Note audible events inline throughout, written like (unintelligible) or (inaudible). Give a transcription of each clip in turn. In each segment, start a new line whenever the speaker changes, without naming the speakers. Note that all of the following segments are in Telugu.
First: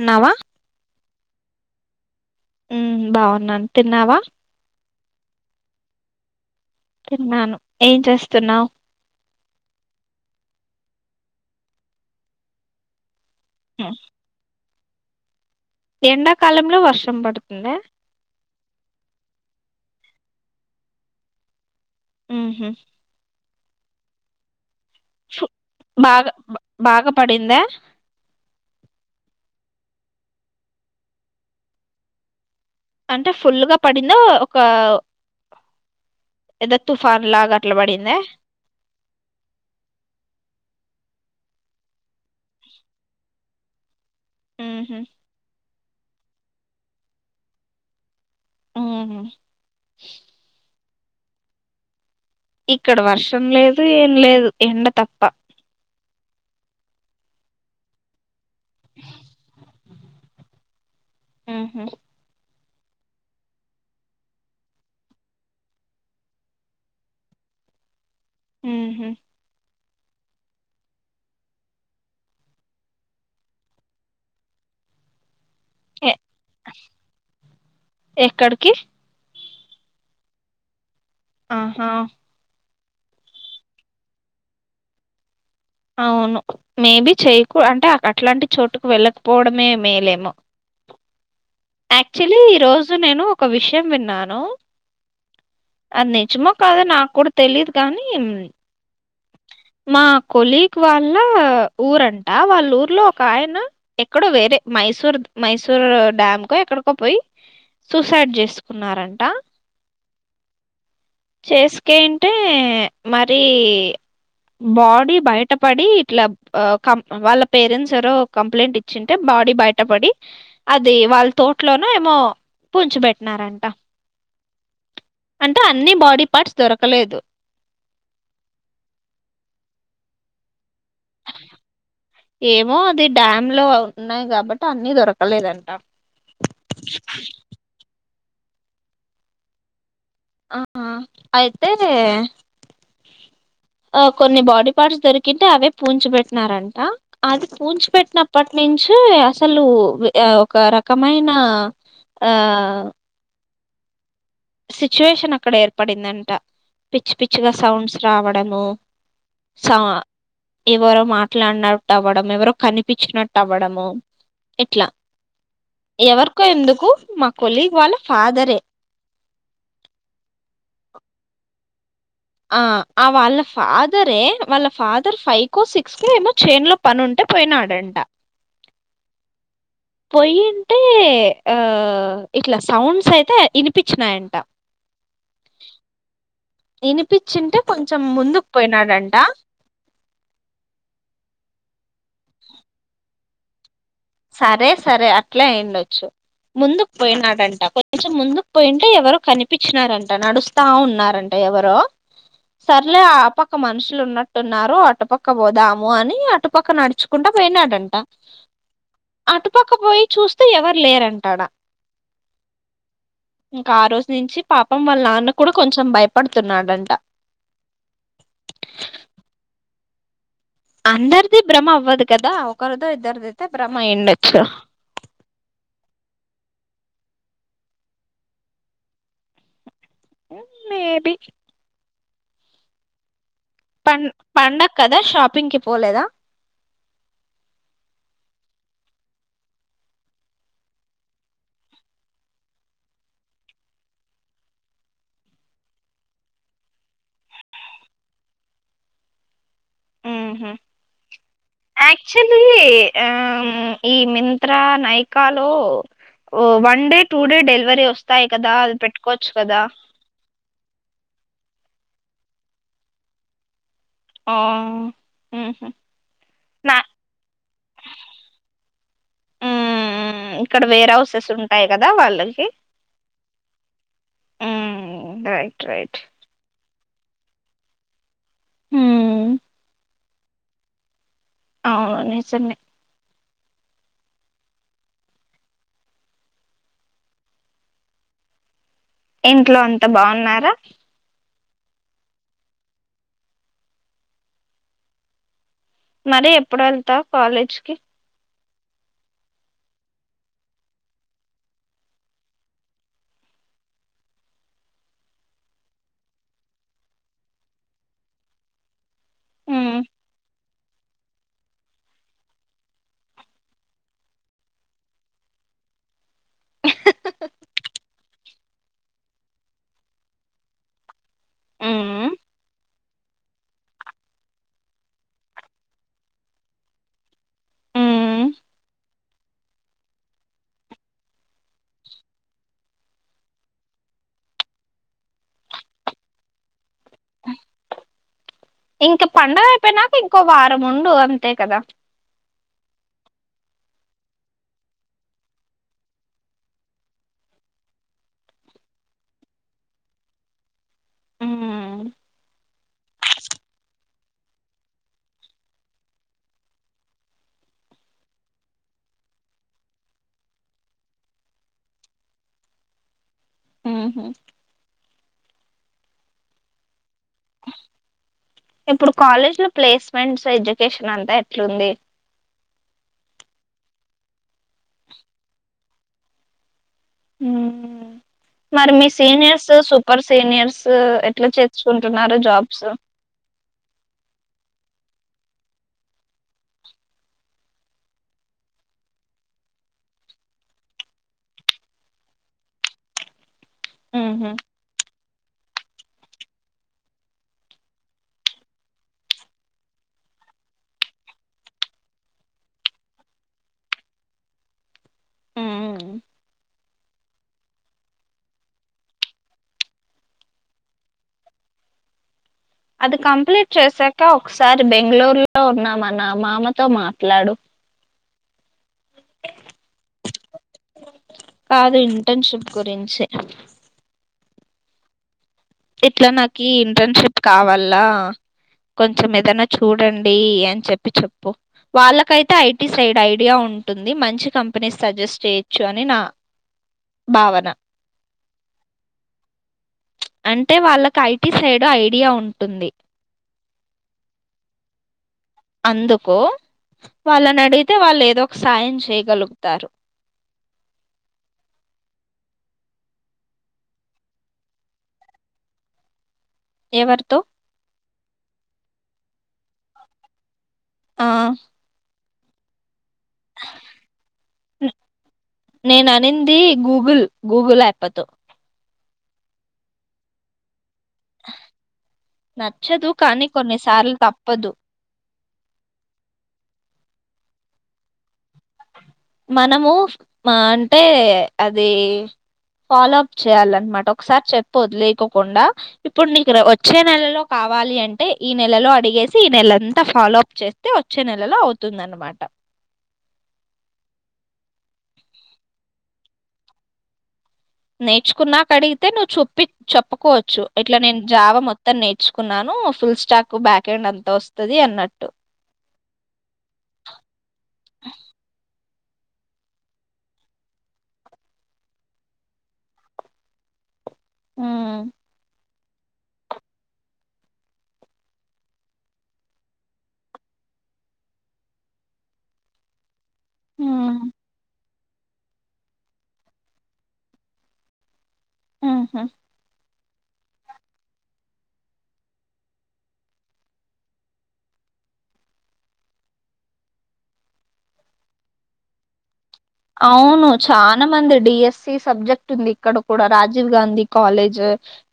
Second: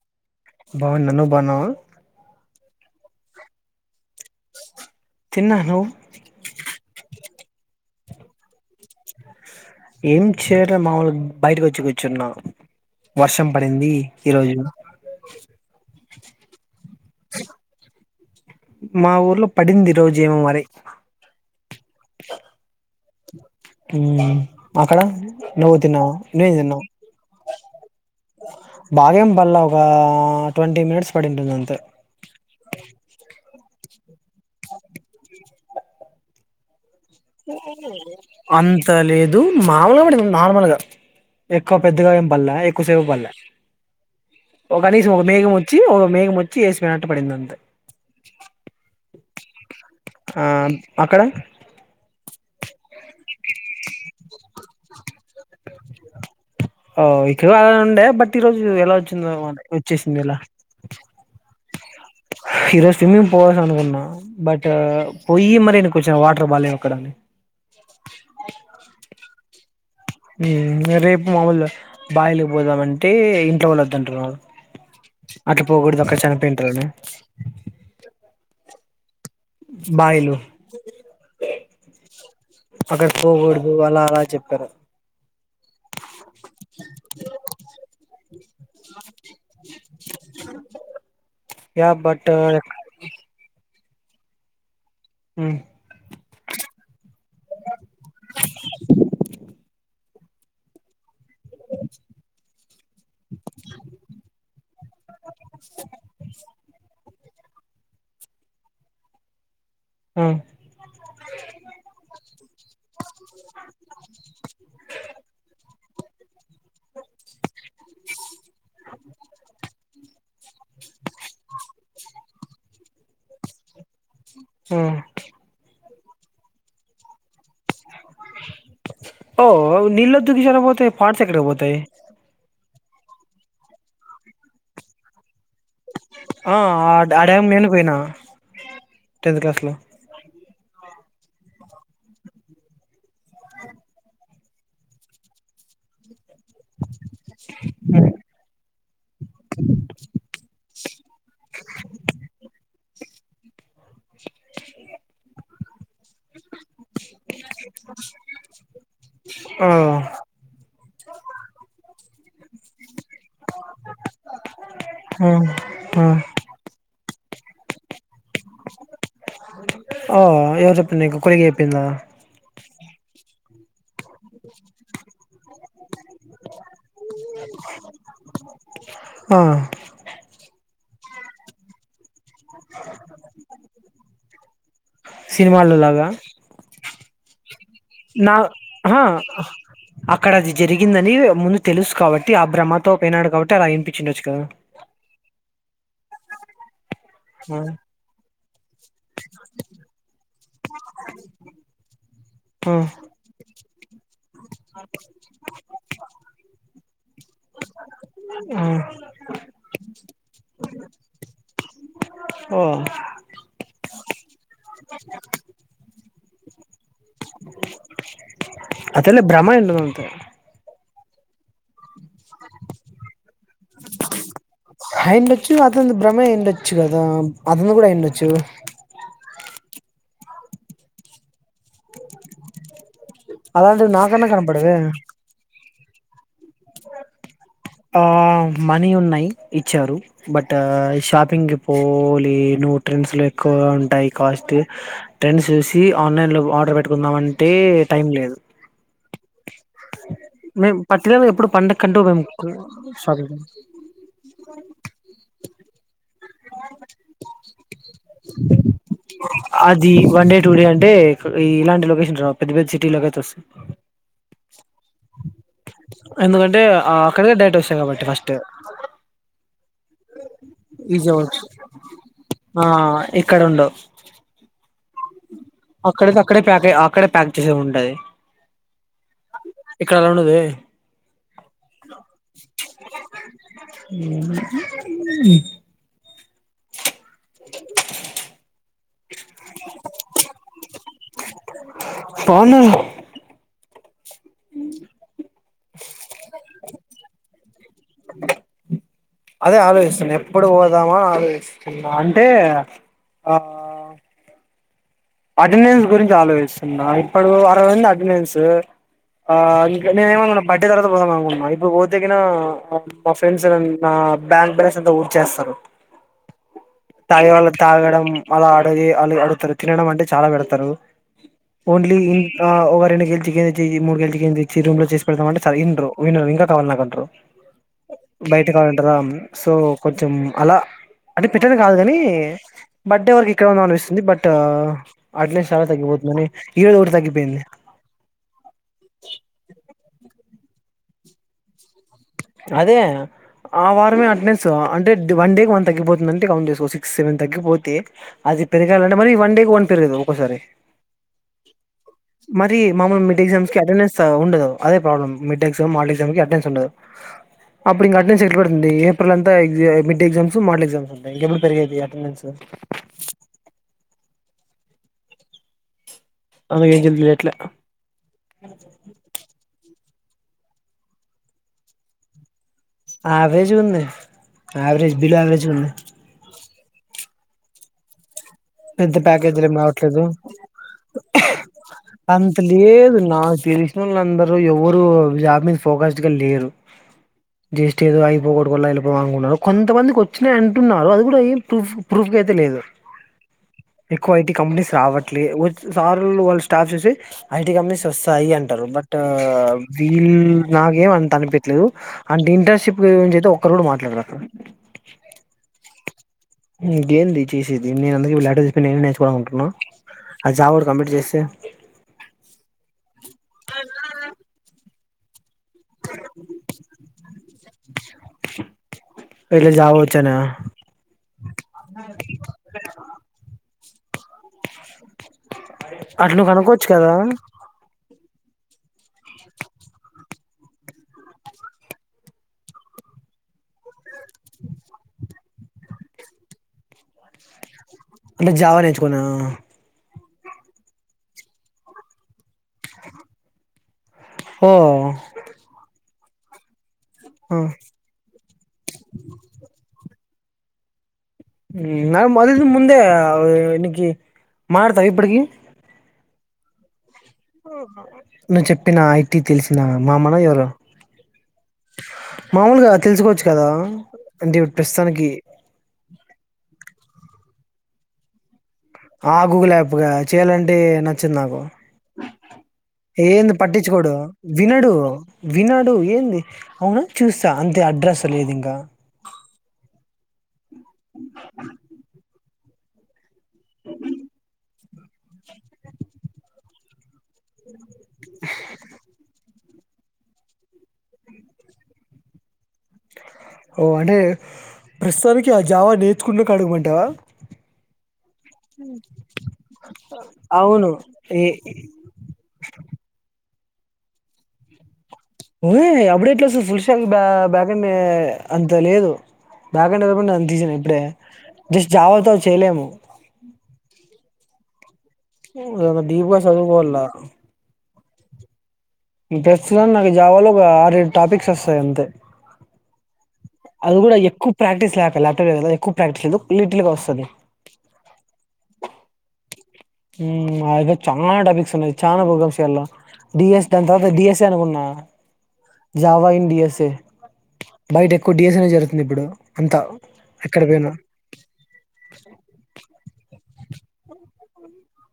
ఉన్నావా
బాగున్నా నువ్వు బాగున్నావా
ఉ బాగున్నాను తిన్నావా
తిన్నా నువ్వు
తిన్నాను ఏం చేస్తున్నావు
ఏం చేయడం మాముూలు బయటికి వచ్చి కూర్చున్నా వర్షం పడింది ఈ రోజు
ఎండాకాలంలో వర్షం పడుతుంద
మా ఊర్లో పడింది ఈ రోజు ఏమో మరీ
ఉహు
ఊ అక్కడ
ఫు-
నువ్వు తిన్నావా
బాగా
నేను
బ-
తిన్నా
బాగా పడిందా
బాగేం పల్లె ఒక ట్వంటీ మినిట్స్ పడింటుంది అంతే
అంటే ఫుల్గా పడింద ఒక ఏద
అంత లేదు మామూలుగా పడింది నార్మల్గా ఎక్కువ పెద్దగా ఏం పల్లే ఎక్కువసేపు పల్లే ఓ
ఉహు
కనీసం ఒక మేఘము చ్చి ఓ మేఘం వచ్చి ఏసుమా టు పడింది అంతే
ఉహు
ఆ అక్కడ
ఇక్కడ వర్షం లేదు ఏం లేదు ఎండ తప్ప
ఓ ఇక్కడ వానల్ ఉండే బట్ ప్రతి రోజు ఎలా వచ్చింది ఆ మాట కి చ్చేసింది ఇలా
హ్ హు
ఈ రోజు స్విమ్మింగ్ పోవాలి అనుకున్నా, బట్ పోయి మరి వెనక్కి వచ్చినా వాటర్ బాలేవ్ అక్కడ అన్
ఉహు
హ్మ్ ఇగ రేప్ మామూలు బావిలేకి పోదామంటే ఇంట్లో వాళ్ళొద్ అంటున్నారు. అట్లా పోకూడదు
ఎ
అక్కడ చనిపోయింటారు అనా
కి
బాయిలు
ఆహా
అక్కడికి పోకూడదు అలా అలా చెప్పారు
అవును మేబీ చేయకు అంటే అ అట్లాంటి చోటుకు వెళ్ళకపోవడమే మేలేమో
యా బట్
యాక్చువలీ ఈ రోజు నేను ఒక విషయం షయం విన్నాను
ఊ
అది నిజమో కాదొ నాక్ కూడా తెలీదు కానీ మా కొలిగ్ వాళ్ళ ఊరంట వాళ్ళ ఊర్లో ఒక ఆయన ఎక్కడో వేరే మైసూర్ మైసూర్ డ్యామ్కో ఎక్కడికో పోయి సూసైడ్ చేసుకున్నారంట
ఆ
చేసుకేంటే మరి బాడీ బయటపడి ఇట్లా కం వాళ్ళ పేరెంట్స్ ఎరో కంప్లైంట్ ఇచ్చింటే బాడీ బయటపడి అది వాళ్ళ తోటలోన ఏమో పూచి పెట్టినారంట
ఆ
అన్ని బాడీ పార్ట్స్ దొరకలేదు
ఓ నీళ్లొద్దు దిశల పోతే పోర్ట్స్ ఎక్కడ పోతాయి
మో అది డ్యామ్ లో ఉన్నాయి కాబట్టి అన్ని దొరకవు
ఆ ఆ డా డ్యామ్ నేను పోయినా టెన్త్ క్లాస్ లో
ఆ ఆ అయితే ఆ కొన్ని బాడీ పార్ట్స్ దొరికితే అవే పూచి పెట్టినారంట అది పూచి పెట్టినప్ప నిం హా అసలు ఒక ర కమైన ఆ సిట్యువేషన్ అక్కడే పడిందంట పిచ్చి పిచ్చిగా సౌండ్స్ రావడము
ఆ
సా ఇవ మాట్లాడనాడు తవడం ఎవరు కనిపించినట్టు అవ్వడము ఇట్లా
ఆ ఆ
ఎవరికో ఎందుకు మా కొలీగ వాళ్ళ ఫాదరే
అ ఎవరు చెపింది కో పిలా
అ వాఫద్ ే వాళ్ళ ఫాదర్ ఫైట్ సిక్స్ క ఏమో చైన్ లో పని ఉంటే పోయినాడడా
ఆ
పోయి అంటే ఆ ఇట్లా సౌండ్స్ అయితే వినిపించినాయంట
సినిమాల్లో లాగా
వినిపించింటే
నా అక్కడ అది జరిగిందని ముందు తెలుసు కాబట్టి ఆ భ్రహమతో పోయినాడు కాబట్టి అలా ఎం
సరే సరే అట్లా అయిండ వచ్చు ముందు
ఆ
పోయినాడంట కొంచెం ముందుకు పోయింటే ఎవరు కనిపించినారంట నడుస్తా ఉన్నారంట ఎవరో సర్లే ఆ పక్క మనుషులు ఉన్నట్టున్నారు అటుపక్క పోదాము అని అటుపక్క నడుచుకుంటా పోయినాడంట
ఆ
అటుపక్క పోయి చూస్తూ ఎవరు లేరంటాడా
ఓ
ఇంకా ఆ రోజు నుంచి పాపం వాళ్ళ నాన్న కూడా కొంచెం భయప పడుతున్నాడంట
అదేలే భ్రమ అయింటది అంతే
అందరిది భ్రమ అవ్వదు కదా ఒకరిదో ఇద్దరిది అయితే భ్రమ అయ్యండొచ్చు
అయిండొచ్చు అతని భ్రమే అయిండొచ్చు కదా అతను కూడా అయిండొచ్చు
మేబి
అలాంటిది
పం
నాకన్నా
పండగ
కనపడదు
కదా షాపింగ్ కి పోలేదా
ఆ మనీ ఉన్నాయి ఇచ్చారు బట్ షాపింగ్కి పోలేదూ ట్రెండ్స్ లో ఎక్కువ ఉంటాయి కాస్ట్ ట్రెండ్స్ చూసి ఆన్లైన్ లో ఆర్డర్ పెట్టుకుందామఅంటే టైం లేదు మేము పర్టికులర్ గా ఎప్పుడు పండగకంటూ మేము
యాక్చువల్లీ ఆ
షాపింగ్
ఈ మింత్రా నైకాలో ఓ one day two day delivery వస్తాయి కదా అది పెట్టుకోవచ్చు కదా
ఈ ఇలాంటి లొకేషన్ రా పెద్ద పెద్ద సిటీలోకయితే వస్తే
ఆ ఉహు
ఎందుకంటే
నా
అక్కడిక డేట్ వస్తాయి కాబట్టి ఫస్ట్
ఉమ్ ఇక్కడ వేర్
ఈజీ
హౌసెస్
అవ్వచ్చు
ఉంటాయి కదా వాళ్ళకి
ఆ ఇక్కడ ఉండవు
రైట్ రైట్
అక్కడే అ (inaudible) అక్కడే ప్యాక్ చేసే ఉంటది
హు
ఇక్కడలా ఉండది
అవును నిజమే ఇంట్లో అంత బాగున్నారా
పాము ఉమ్
మరి ఎప్పుడు వెళ్తా కాలేజీకి
అదే ఆలోచిస్తున్నా ఎప్పుడు పోదామాో ఆలోచిస్తున్నా అంటే ఆ అటెండెన్స్ గురించి ఆలోచిస్తున్నా ఇప్పుడు అరవ అటెండెన్స్ ఆ
ఉమ్
ఇం నేనుమనుకున్నా బడ్ తర్వాత పోదాం అనుకుంటున్నా ఇప్పుడు పోతేన మా ఫ్రెండ్స్ నా బ్యాంక్ బ్యాలెన్స్ అంత ఊడ్చేస్తారు తాగే వాళ్ళ తాగడం అలా అడది అ అడుగుతారు తినడం అంటే చాలా పెడతారు ఓన్లీ
ఉమ్
ఇ ఆ రెండ్ చికెన్ ఇ మూడుళ చికెన్ తెచ్చి రూమ్ లో చేసి పెడతామంట విండ వినరు ఇంకా కావాల నాకుండరు
ఉమ్
బయట కావాలంటారా సో కొంచెం అలా అంటే పెట్టనే కాదు కాని బర్త్డే వరకు ఎక్కడ ఉంద అనిపిస్తుంది బట్ ఆట్లే సాలా తగపోతు మ
ఇంక పడుగ అయిపోయినాక ఇంకో వారం ముండు అంతే కదా
అదే ఆ వారమే అటెండెన్స్ అంటే వన్ డేకి వన్ తగ్గిపోతుందంటే కౌంట్ చేసుకో సిక్స్ సెవెన్ తగ్గిపోతే అది పెరగాలంటే మరి వన్ డేకి వన్ పెరగదు ఒసారి
ఉమ్
మరి మామూలు మడ్ ఎ్జాస్ క అటెండెన్ ఉండదు అద problem mid exam mall exam క అటెన్స్ ఉండదు అప్పుడు ఇంకా అటెండెన్స్ ఎట్ పెడుతుంది ఏప్రిల్ అంతా మిడ్డే ఎగ్జామ్స్ మార్డల్ ఎగ్జామ్స్ ఉంటాయి ఇంకెప్పుడు పెరిగాది అటెండెన్స్
ఓ
అందు కే చెట్లే
ఇప్పుడు కాలేజ్ లో ప్లేస్ ఫ్రాన్స్ ఎడ్యుకేషన్ అంతా ఎట్లుంది
ఆవరేజ్ ఉంది ఆయావరేజ్ బిలో వరేజ్ ఉంది
ఉమ్ మరి మీ
పెద్ద ప్యాకేజీలు
సీనియర్స్
ఏం రావట్లేదు
సూపర్ సీనియర్స్ ఎట్లా చేర్చుకుంటున్నారు
అంత
జాబ్స్
ఇడు జాబ్ మీద ఫోకస్డ్ గా లేరు జస్ట్ ఏదో అగిపోకడ వెళ్ళిపో అనుకుున్నారు కొంతమందికి వచ్చిన అంటున్నారు అది కూడా ఏం ప్రూఫ్ ప్రూఫ్ అయితే లేదు ఎక్కువ
ఉహు
ఐటీ కంపెనీస్ రావట్ సార్ వాళ్ళ స్టాఫ్ చూసి ఐటీ కంపెనీస్ వస్తాయి అంటారు బట్ వీళు నాకేం అంత అనిపట్లేదు అ ఇంటర్న్షిప్ ఒరు మాట్లాడారు అ
ఆ
ఇకేంది చేసేది నేను అందరిక లేటర్ చెప్ప నేను నేర్చుకోవాలనుకుంటున్నా అ జాబ్ కూడా కంప్లీట్ చేస్తే
అది కంప్లీట్ చేసాక ఒకసారి బ మంగూరులో ఉన్నా మా నామామతో మాట్లాడు
ఇట్లా జావా వచ్చానా
కాదు ఇంటర్న్షిప్ గురించి ఇట్లా
అట్లా నువ్వు
నాకి
కనుక్కోవచ్చు కదా
ఇంటర్న్షిప్ కావాల కొంచెం ఏదనా చూడండి అని చెప్పి చెప్పు వాళ్ళకైతే ఐటీ సైడ్ ఐడియా ఉంటుంది మంచి కంపెనీస్ సజెస్ట్ చేయొచ్చు అని నా భావన
అంటే జావా నేర్చుకున్నా
అంటే వాళ్ళకు ఐటీ సైడ్ ఐడియా ఉంటుంది
ఓ
అందుకు వాళ్ళని అడిగితే వాళ్ళు ఏదో ఒక సాయం చేయగలుగుతారు
న అదింద ముందే ఇకి మతావ ఇప్పుటికి
ఎవరితో
నువ్వు చెప్పిన ఐటీ తెలిసిన మామన ఎవరు
ఆ
మామలుగా తెలుసుకోవచ్చు కదా అంటే ఇ
న-
ప్రస్తుతానికి
నేను అనింది గూగుల్ గూగుల్ యాప్తు
ఆ గూగుల్ యాప్ గా చెయాలంటే చ్చ నాకు
నచ్చదు కానీ
ఏంది పట్టించుకోడు
కొన్నిసార్లు తప్పదు
వినడు వినడు ఏంది అవునా చూస్తా అంతే అడ్రస్ లేదు ఇంకా
మనము మా అంటే అది ఫాలో అప్ చెయాల అన్నమాట ఒకసారి చెప్ పోద్లేకోకుండా ఇప్పుడు నీకు వచ్చే నెలలో కావాలి అంటే ఈ నెలలో అడిగేసి ఈ నెల అంత ఫాలో అప్ చేస్తే వచ్చే నెలలో అవుతుందనమాట
ఓ అంటే ప్రస్తుతానికి ఆ జావా నేర్చుకున్న అడగమంటావా
నేర్చుకున్నాక అడిగితే నువ్వు చొప్పి చెప్పుకోవచ్చు
అవును
ఇట్లా నేను జావ
ఏ
మొత్తం నేర్చుకున్నాను ఫుల్ స్టాక్ బ్యాక్ హ్యాండ్ అంత వస్తుది అన్నట్టు
ఓయ్ అప్పుడే ఎట్ల వస్తాది ఫుల్షాక్ బ్యాగ అంత లేదు బాకలపండి నను తీసినా ఇప్పుడే జస్ట్ జావాతో చేయలేము
ఆమ్
డిప్ గా చదువుకోవాల ప్రస్తుతనికి నాకు జావాలో ఒక ఆరు టాపిక్స్ వస్తాయి అంతే అది కూడా
ఉమ్,
ఎక్కువ ప్రాక్టీస్ ల్యాప్టాప్ ఎక్కువ ప్రాక్టీస్ లేదు లిటిల్ గా వస్తాది
ఆహా
మా దగ్గర చాలా టాపిక్స్ ఉన్నాయి చాలా ప్రోగ్రామ్స్ చేయాల డిఎస్ దాని తర్వాత డిఎస్ఏ అనుకున్నా జావాయిన్ డిఎస్ఏ బయట ఎక్కువ డిఎస్ఏ జరుతుంది ఇప్పుడు అంతా
అవును
ఎక్కడ పోయినా.
చాలా మంది డిఎస్సి సబ్జెక్ట్ ఉంది ఇక్కడ కూడా రాజ రాజీవ్ గాంధీ కాలేజ్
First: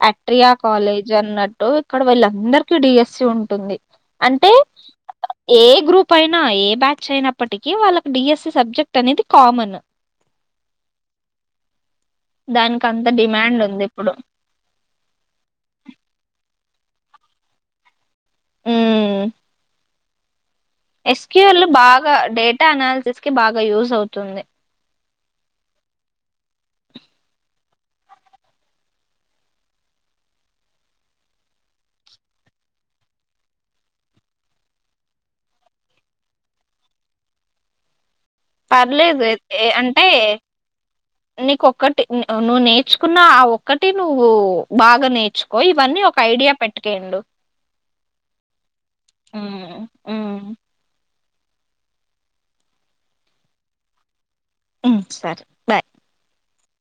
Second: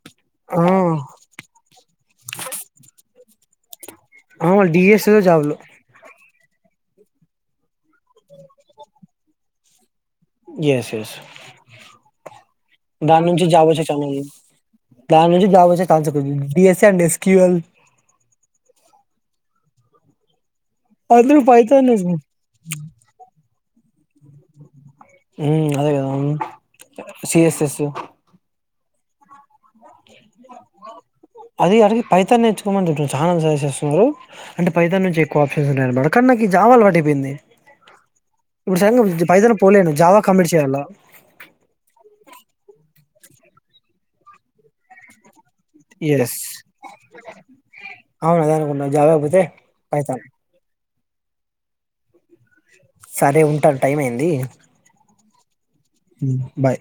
అట్రియా
ఆ!
కాలేజ్ అన్నట్టు ఇక్కడ వీళ్ళందరికీ డిఎస్ మ ఉంటుంది అంటే
ఆ! డిఎస్ఏలో జాబ్‌లు.
ఏ గ్రూప్ అయినా ఏ బ్యాచ్ అయినప్పటికి వాళ్ళకి డిఎస్సి సబ్జెక్ట్ అనేది కామన్
ఎస్ ఎస్
దానికి అంత
దా నుంచి
డిమాండ్
జాబు
ఉంది
వచ్చే
ఇప్పుడు
(unintelligible) దాన్ నుంచి జాబ్ వచ్చే (unintelligible) పీస్ అండ్ ఎస్ క్ ల్
మ్
అందరూ
ఎస్క్యూల్
పైథాన్
బాగా డేటా అనాలిసిస్ కి బాగా ఇ యూజ్ అవుతుంది
మ్ అదే కదా సిఎస్ఎస్ అది అడిగ పైతాన్ని నేర్చుకోమని చాలా సజెస్ చేస్తున్నారు, అంటే పైతాన్ నుంచి ఎక్కువ ఆప్షన్స్ ఉన్నాయ అన్నమాట కానీ నాకు జావా అలవాటు అయిపోయింది. ఇప్పుడు
పర్లేదు
సడన్గా పైథాన్
ఏ
పోలేను
అంటే
జావా కంప్లీట్ చేయాలా
నీకొకటి నువ్వు నేర్చు కున్న ఆ ఒక్కటి నువ్వు బాగా నేర్చు కో ఇవన్నీ ఒక
ఎస్
ఐడియా పెట్టుకెళ్ళు
అవును అదే అనుకున్నా జావా
ఊ
కాకపోతే పైథాన్
ఉమ్
సరే ఉంటాను టైం అయింది
ఉమ్ సరే బాయ్
ఊ బాయ్